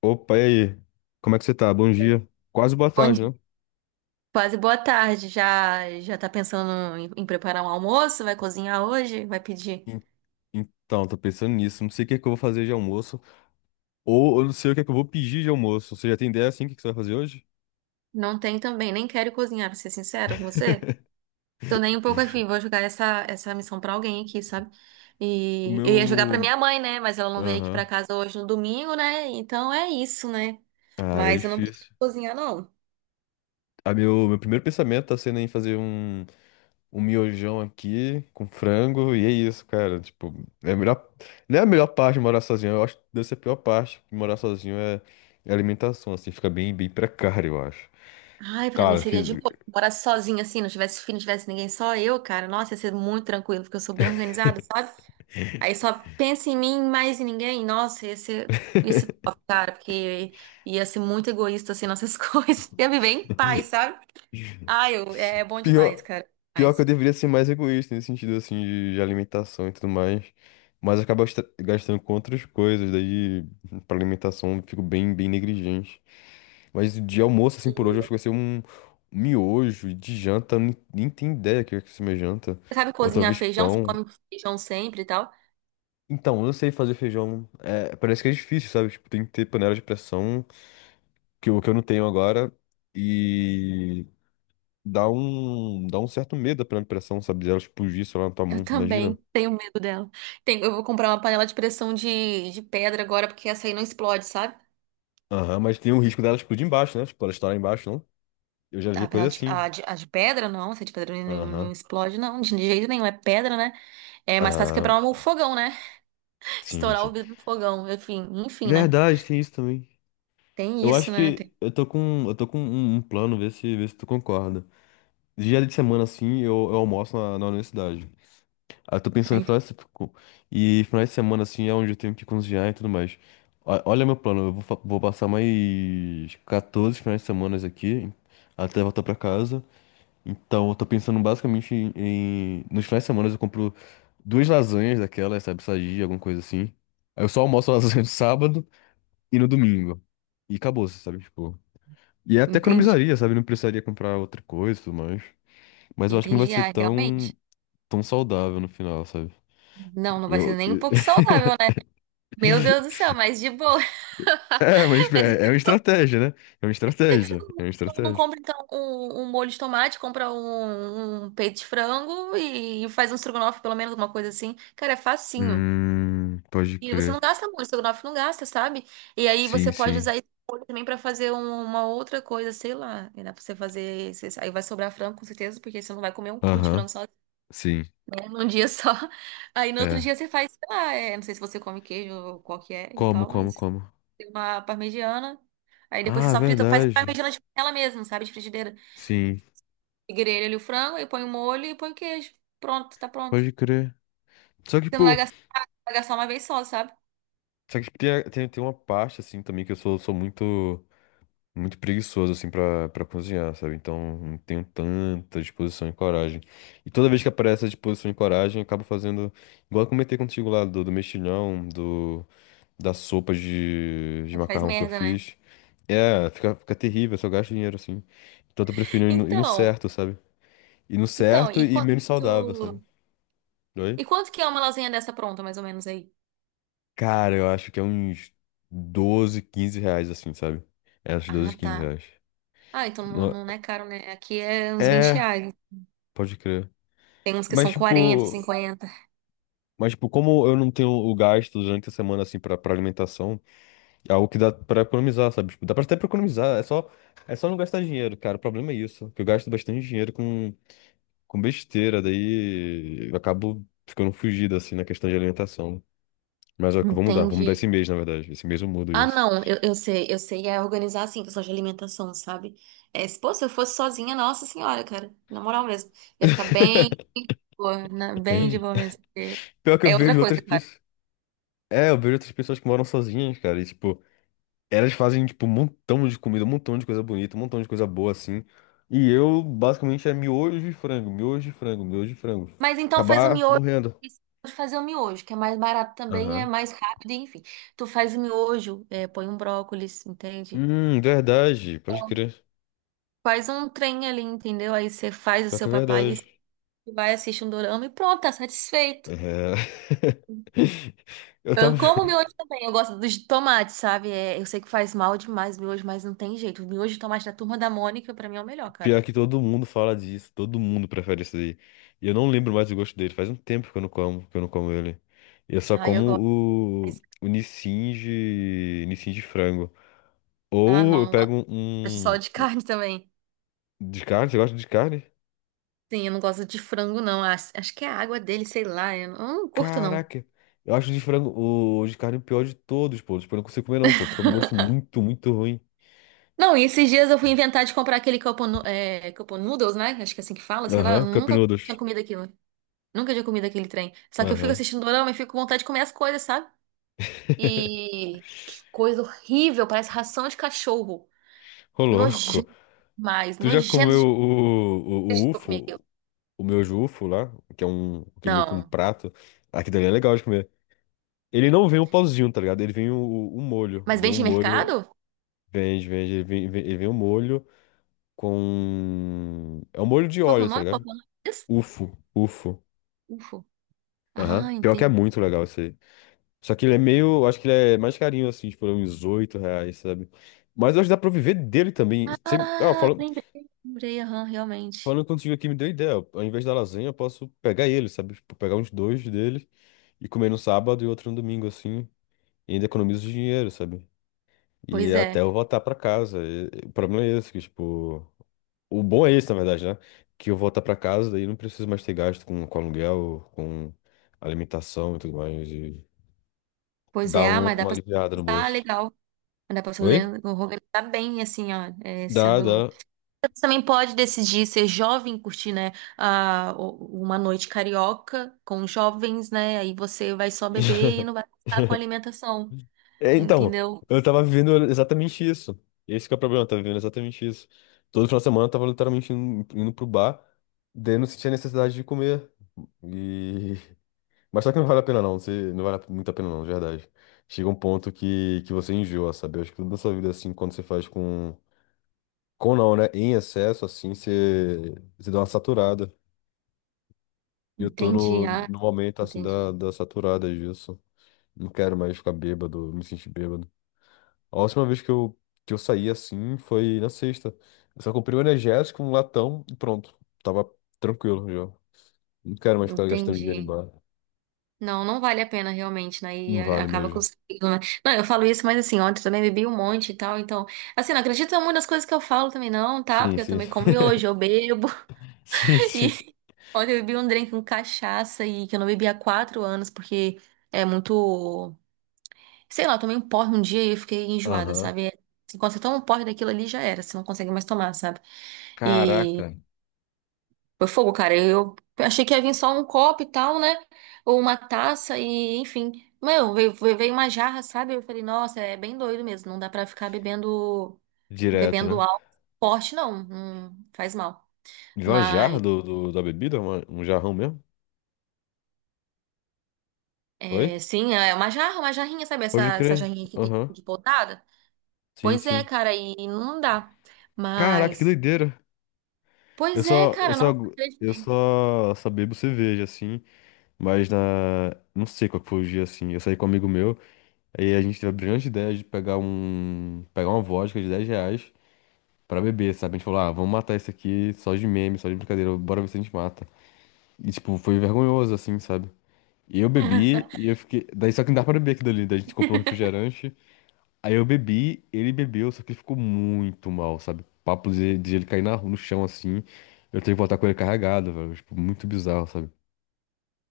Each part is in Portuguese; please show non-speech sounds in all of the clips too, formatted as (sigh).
Opa, e aí? Como é que você tá? Bom Sim. dia. Quase boa Bom tarde, dia. né? Quase boa tarde. Já já tá pensando em preparar um almoço? Vai cozinhar hoje? Vai pedir? En- Então, tô pensando nisso. Não sei o que é que eu vou fazer de almoço. Ou eu não sei o que é que eu vou pedir de almoço. Você já tem ideia, assim, o que que você vai fazer hoje? Não tem também. Nem quero cozinhar, pra ser sincero com você. Tô nem um pouco afim. Vou jogar essa missão pra alguém aqui, sabe? O E eu ia jogar pra meu... minha mãe, né? Mas ela não veio aqui pra Aham. casa hoje no domingo, né? Então é isso, né? Ah, é Mas eu não preciso difícil. cozinhar, não. Ah, meu primeiro pensamento tá sendo em fazer um miojão aqui com frango. E é isso, cara. Tipo, é a melhor... Não é a melhor parte de morar sozinho. Eu acho que deve ser a pior parte. Morar sozinho é alimentação, assim. Fica bem precário, eu acho. Ai, pra mim Cara, que seria de boa. Se eu morasse sozinha assim, não tivesse filho, não tivesse ninguém, só eu, cara. Nossa, ia ser muito tranquilo, porque eu sou bem organizada, sabe? Aí só pensa em mim, mais em ninguém. Nossa, esse top, cara, porque ia ser muito egoísta assim nossas (laughs) coisas. Ia viver em paz, sabe? Ah, eu, é bom demais, Pior, cara. pior que eu Demais. deveria ser mais egoísta nesse sentido, assim, de alimentação e tudo mais. Mas eu acabo gastando com outras coisas, daí pra alimentação eu fico bem negligente. Mas de almoço, assim, por hoje, eu acho que vai ser um miojo. E de janta, eu nem tenho ideia o que vai ser minha janta. Você sabe Ou cozinhar talvez feijão? Você pão. come feijão sempre e tal? Então, eu não sei fazer feijão. É, parece que é difícil, sabe? Tipo, tem que ter panela de pressão, que, o que eu não tenho agora. Dá um certo medo pela impressão, sabe? De ela explodir, sei lá, na tua Eu mão, também imagina. tenho medo dela. Tem, eu vou comprar uma panela de pressão de pedra agora, porque essa aí não explode, sabe? Aham, mas tem o risco dela explodir embaixo, né? Tipo, ela estourar embaixo, não? Eu já vi A, coisa penal de, assim. a, de, a de pedra, não. Se a de pedra não, Aham. não explode, não. De jeito nenhum. É pedra, né? É mais fácil Ah, quebrar o fogão, né? (laughs) Estourar o sim. vidro do fogão. Enfim, enfim, né? Verdade, tem isso também. Tem Eu isso, acho né? que eu tô com um plano, ver se tu concorda. Dia de semana, assim, eu almoço na universidade. Ah, eu tô Ah, pensando em ent- final de, se- co- e final de semana, assim, é onde eu tenho que cozinhar e tudo mais. Olha meu plano, vou passar mais 14 finais de semana aqui, até voltar pra casa. Então, eu tô pensando basicamente em... Nos finais de semana eu compro duas lasanhas daquelas, sabe, sadia, alguma coisa assim. Aí eu só almoço a (laughs) lasanha no sábado e no domingo. E acabou, sabe, tipo... E até Entendi. economizaria, sabe, não precisaria comprar outra coisa e tudo mais. Mas eu acho que não vai Entendi. ser Ah, realmente. tão saudável no final, sabe? Não, não vai ser Eu, nem um pouco saudável, né? Meu Deus do (laughs) céu, mas de boa. é, mas (laughs) Mas é, é uma estratégia, né? É uma por que que você estratégia. É uma não estratégia. compra, então, um molho de tomate, compra um peito de frango e faz um estrogonofe, pelo menos, alguma coisa assim? Cara, é facinho. Pode E você crer. não gasta muito, estrogonofe não gasta, sabe? E aí você Sim, pode sim. usar esse molho também pra fazer uma outra coisa, sei lá. E dá pra você fazer aí vai sobrar frango, com certeza, porque você não vai comer um quilo de Aham, frango só, sim. né, num dia (laughs) só. Aí no outro É. dia você faz, sei lá, é, não sei se você come queijo ou qual que é e Como, tal, como, mas como? tem uma parmegiana. Aí depois Ah, você é só frita, faz verdade. parmegiana de panela mesmo, sabe? De frigideira. Sim, E grelha ali o frango, aí põe o molho e põe o queijo. Pronto, tá pronto. pode crer. Só que, Você não vai pô, gastar, vai gastar uma vez só, sabe? só que tem uma parte, assim, também que eu sou muito, muito preguiçoso, assim, pra cozinhar, sabe? Então, não tenho tanta disposição e coragem. E toda vez que aparece a disposição e coragem, eu acabo fazendo, igual eu comentei contigo lá, do mexilhão, do. Da sopa de Aí faz macarrão que eu merda, né? fiz. É, fica terrível, só gasto dinheiro assim. Então eu tô preferindo ir no Então. certo, sabe? Ir no Então, certo e menos saudável, sabe? Oi? e quanto que é uma lasanha dessa pronta, mais ou menos aí? Cara, eu acho que é uns 12 15 reais assim, sabe? É, uns Ah, 12, 15 tá. reais. Ah, então não, No- não é caro, né? Aqui é uns 20 É, reais. pode crer. Tem uns que Mas são 40, tipo, 50. mas tipo, como eu não tenho o gasto durante a semana assim pra alimentação, é algo que dá pra economizar, sabe? Tipo, dá pra até pra economizar, é só não gastar dinheiro, cara. O problema é isso, que eu gasto bastante dinheiro com besteira, daí eu acabo ficando fugido, assim, na questão de alimentação. Mas ó, que eu vou mudar esse Entendi. mês, na verdade. Esse mês eu mudo Ah, isso. não, eu sei, eu sei, é organizar assim, questão de alimentação, sabe? É, se eu fosse sozinha, nossa senhora, cara, na moral mesmo, ia ficar bem, de boa, (laughs) bem de boa mesmo, porque Pior que eu é outra vejo outras coisa, cara. pessoas. É, eu vejo outras pessoas que moram sozinhas, cara. E, tipo, elas fazem, tipo, um montão de comida, um montão de coisa bonita, um montão de coisa boa, assim. E eu, basicamente, é miojo de frango, miojo de frango, miojo de frango. Mas então faz o Acabar miojo, morrendo. esqueci de fazer o miojo, que é mais barato também, é Aham. mais rápido, enfim. Tu faz o miojo, é, põe um brócolis, entende? Verdade. Pode crer. Faz um trem ali, entendeu? Aí você faz o Pior que seu é papalis, verdade. vai, assiste um dorama e pronto, tá satisfeito. É. (laughs) Eu tava. Eu como miojo também, eu gosto dos de tomate, sabe? É, eu sei que faz mal demais o miojo, mas não tem jeito. O miojo de tomate da Turma da Mônica, pra mim, é o melhor, cara. Pior que todo mundo fala disso, todo mundo prefere isso aí. E eu não lembro mais o gosto dele, faz um tempo que eu não como, que eu não como ele. Eu só Aí eu gosto, como mas- o Nissin Nissin de frango. ah, Ou não, eu não pego gosto só de (laughs) um carne também. de carne, você gosta de carne? Sim, eu não gosto de frango, não. Acho que é a água dele, sei lá. Eu não curto, não. Caraca, eu acho o de frango, o de carne o pior de todos, pô. Tipo, eu não consigo comer não, pô, fica com gosto muito, muito ruim. Não, e esses dias eu fui inventar de comprar aquele cup noodles, né? Acho que é assim que fala, sei lá. Eu Aham, Cup nunca tinha Noodles. comido aquilo. Nunca tinha comido aquele trem. Só que eu fico Aham. assistindo dorama e fico com vontade de comer as coisas, sabe? E que coisa horrível, parece ração de cachorro. Ô, louco. Nojento Tu já nojento comeu demais o que eu comi UFO? aquilo. O meu jufo lá, que é que é meio que um Não. prato, aqui dali é legal de comer. Ele não vem um pauzinho, tá ligado? Ele vem o molho, Mas vem um vende em molho, mercado? vende, ele vem um molho com é um molho de Qual que é o óleo, tá nome? Qual ligado? que é o nome disso? Ufo, ufo. Ufo. Aham. Ah, Pior que é entendi. muito legal isso aí. Só que ele é meio, acho que ele é mais carinho assim, tipo uns 8 reais, sabe? Mas eu acho que dá pra viver dele também. Você, ah, Ah, lembrei, lembrei, aham, realmente. falando contigo aqui me deu ideia. Ao invés da lasanha, eu posso pegar ele, sabe? Tipo, pegar uns dois deles e comer no sábado e outro no domingo, assim. E ainda economizo dinheiro, sabe? E Pois até é. eu voltar pra casa. E o problema é esse, que, tipo. O bom é esse, na verdade, né? Que eu voltar pra casa, daí não preciso mais ter gasto com aluguel, com alimentação e tudo mais. E Pois é, dá ah, mas dá uma pra... aliviada no Ah, bolso. legal. Dá pra se Oi? Organizar bem, assim, ó, é, Dá, sendo... dá. Você também pode decidir ser jovem, curtir, né, uma noite carioca com jovens, né, aí você vai só beber (laughs) e não vai gastar com alimentação, É, então, entendeu? eu tava vivendo exatamente isso. Esse que é o problema, eu tava vivendo exatamente isso. Todo final de semana eu tava literalmente indo pro bar, daí eu não sentia necessidade de comer. E... (laughs) mas só que não vale a pena não, você, não vale muito a pena não, de verdade. Chega um ponto que você enjoa, sabe? Eu acho que tudo na sua vida, assim, quando você faz com... Com não, né? Em excesso, assim, você dá uma saturada. E eu tô Entendi, ah, no momento, assim, entendi, da saturada disso. Não quero mais ficar bêbado, me sentir bêbado. A última vez que eu saí assim foi na sexta. Eu só comprei um energético, um latão e pronto. Tava tranquilo já. Não quero mais ficar gastando dinheiro em entendi. bar. Não, não vale a pena realmente, né, e Não vale acaba com o mesmo. sentido, né? Não, eu falo isso, mas assim, ontem eu também bebi um monte e tal, então, assim, não acredita em muitas coisas que eu falo também não, tá? Sim, Porque eu sim. também como (laughs) miojo, eu bebo, Sim, sim. e (laughs) ontem eu bebi um drink com cachaça e que eu não bebia há 4 anos, porque é muito. Sei lá, eu tomei um porre um dia e eu fiquei enjoada, Aham. sabe? É, assim, quando você toma um porre daquilo ali, já era, você não consegue mais tomar, sabe? E Caraca, foi fogo, cara. Eu achei que ia vir só um copo e tal, né? Ou uma taça e, enfim. Meu, veio uma jarra, sabe? Eu falei, nossa, é bem doido mesmo. Não dá pra ficar bebendo, direto, né? bebendo álcool forte, não. Não faz mal. De uma jarra Mas. Da bebida? Um jarrão mesmo? Oi? É, sim, é uma jarra, uma jarrinha, sabe? Pode Essa crer. jarrinha que tem Aham. de podada. Sim, Pois é, sim. cara, e não dá. Caraca, que Mas, doideira. Eu pois é, só, eu cara, só, nossa, acreditei. Só bebo cerveja, assim. Mas na. Não sei qual que foi o dia, assim. Eu saí com um amigo meu. Aí a gente teve a brilhante ideia de pegar uma vodka de 10 reais pra beber, sabe? A gente falou, ah, vamos matar isso aqui só de meme, só de brincadeira, bora ver se a gente mata. E, tipo, foi vergonhoso, assim, sabe? E eu bebi (laughs) e eu fiquei. Daí só que não dá pra beber aquilo ali. Daí a gente comprou um refrigerante. Aí eu bebi, ele bebeu, só que ele ficou muito mal, sabe? Papo de ele cair no chão assim. Eu tenho que voltar com ele carregado, velho. Tipo, muito bizarro, sabe?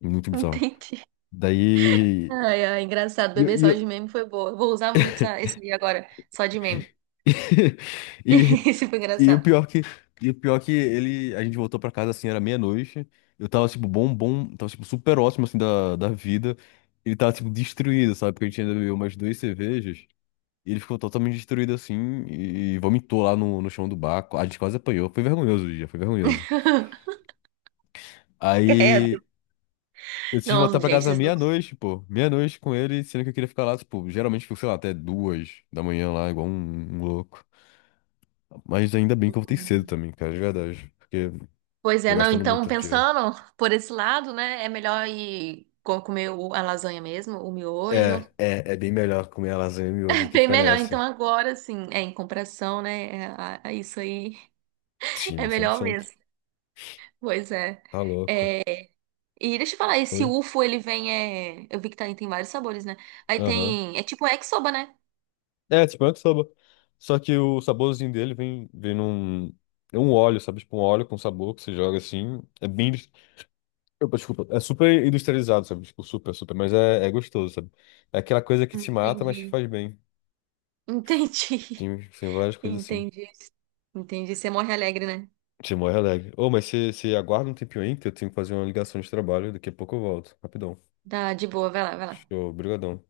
Muito bizarro. Entendi. Daí. Ai, ai, engraçado. E, eu- Bebê e só de eu- meme foi boa. Eu vou usar muito esse dia agora, só de meme. (laughs) (laughs) E, Esse foi e o engraçado. pior que, e o pior que ele, a gente voltou pra casa assim, era meia-noite. Eu tava tipo bom, tava tipo super ótimo assim da vida. Ele tava tipo destruído, sabe? Porque a gente ainda bebeu umas duas cervejas. E ele ficou totalmente destruído assim e vomitou lá no chão do bar. A gente quase apanhou. Foi vergonhoso o dia, foi vergonhoso. (laughs) Credo. Aí eu decidi voltar Não, pra gente, casa vocês não. meia-noite, pô. Meia-noite com ele, sendo que eu queria ficar lá, tipo, geralmente fico, sei lá, até duas da manhã lá, igual um louco. Mas ainda bem que eu voltei cedo também, cara, de verdade. Porque Pois é, tô não. gastando Então, muito dinheiro. pensando por esse lado, né? É melhor ir comer a lasanha mesmo, o miojo. É bem melhor comer a lasanha e miojo do que Bem ficar melhor, nessa. então agora sim, é em comparação, né? É, a isso aí (laughs) é Sim, cem por melhor cento. mesmo. Pois é. Tá louco. E deixa eu falar, esse Oi? UFO ele vem, é, eu vi que tá, tem vários sabores, né? Aí Aham. tem, é tipo yakisoba, né? É, tipo, é que soba. Só que o saborzinho dele vem, vem num. É um óleo, sabe? Tipo, um óleo com sabor que você joga assim. É bem. Opa, desculpa. É super industrializado, sabe? Tipo, super, super. Mas é, é gostoso, sabe? É aquela coisa que te mata, mas te Entendi. faz bem. Entendi. Tem, tem várias (laughs) coisas assim. Entendi. Entendi. Você morre alegre, né? Você morre alegre. Ô, mas você aguarda um tempinho aí que eu tenho que fazer uma ligação de trabalho. Daqui a pouco eu volto. Rapidão. Tá de boa, vai lá, vai lá. Show, brigadão.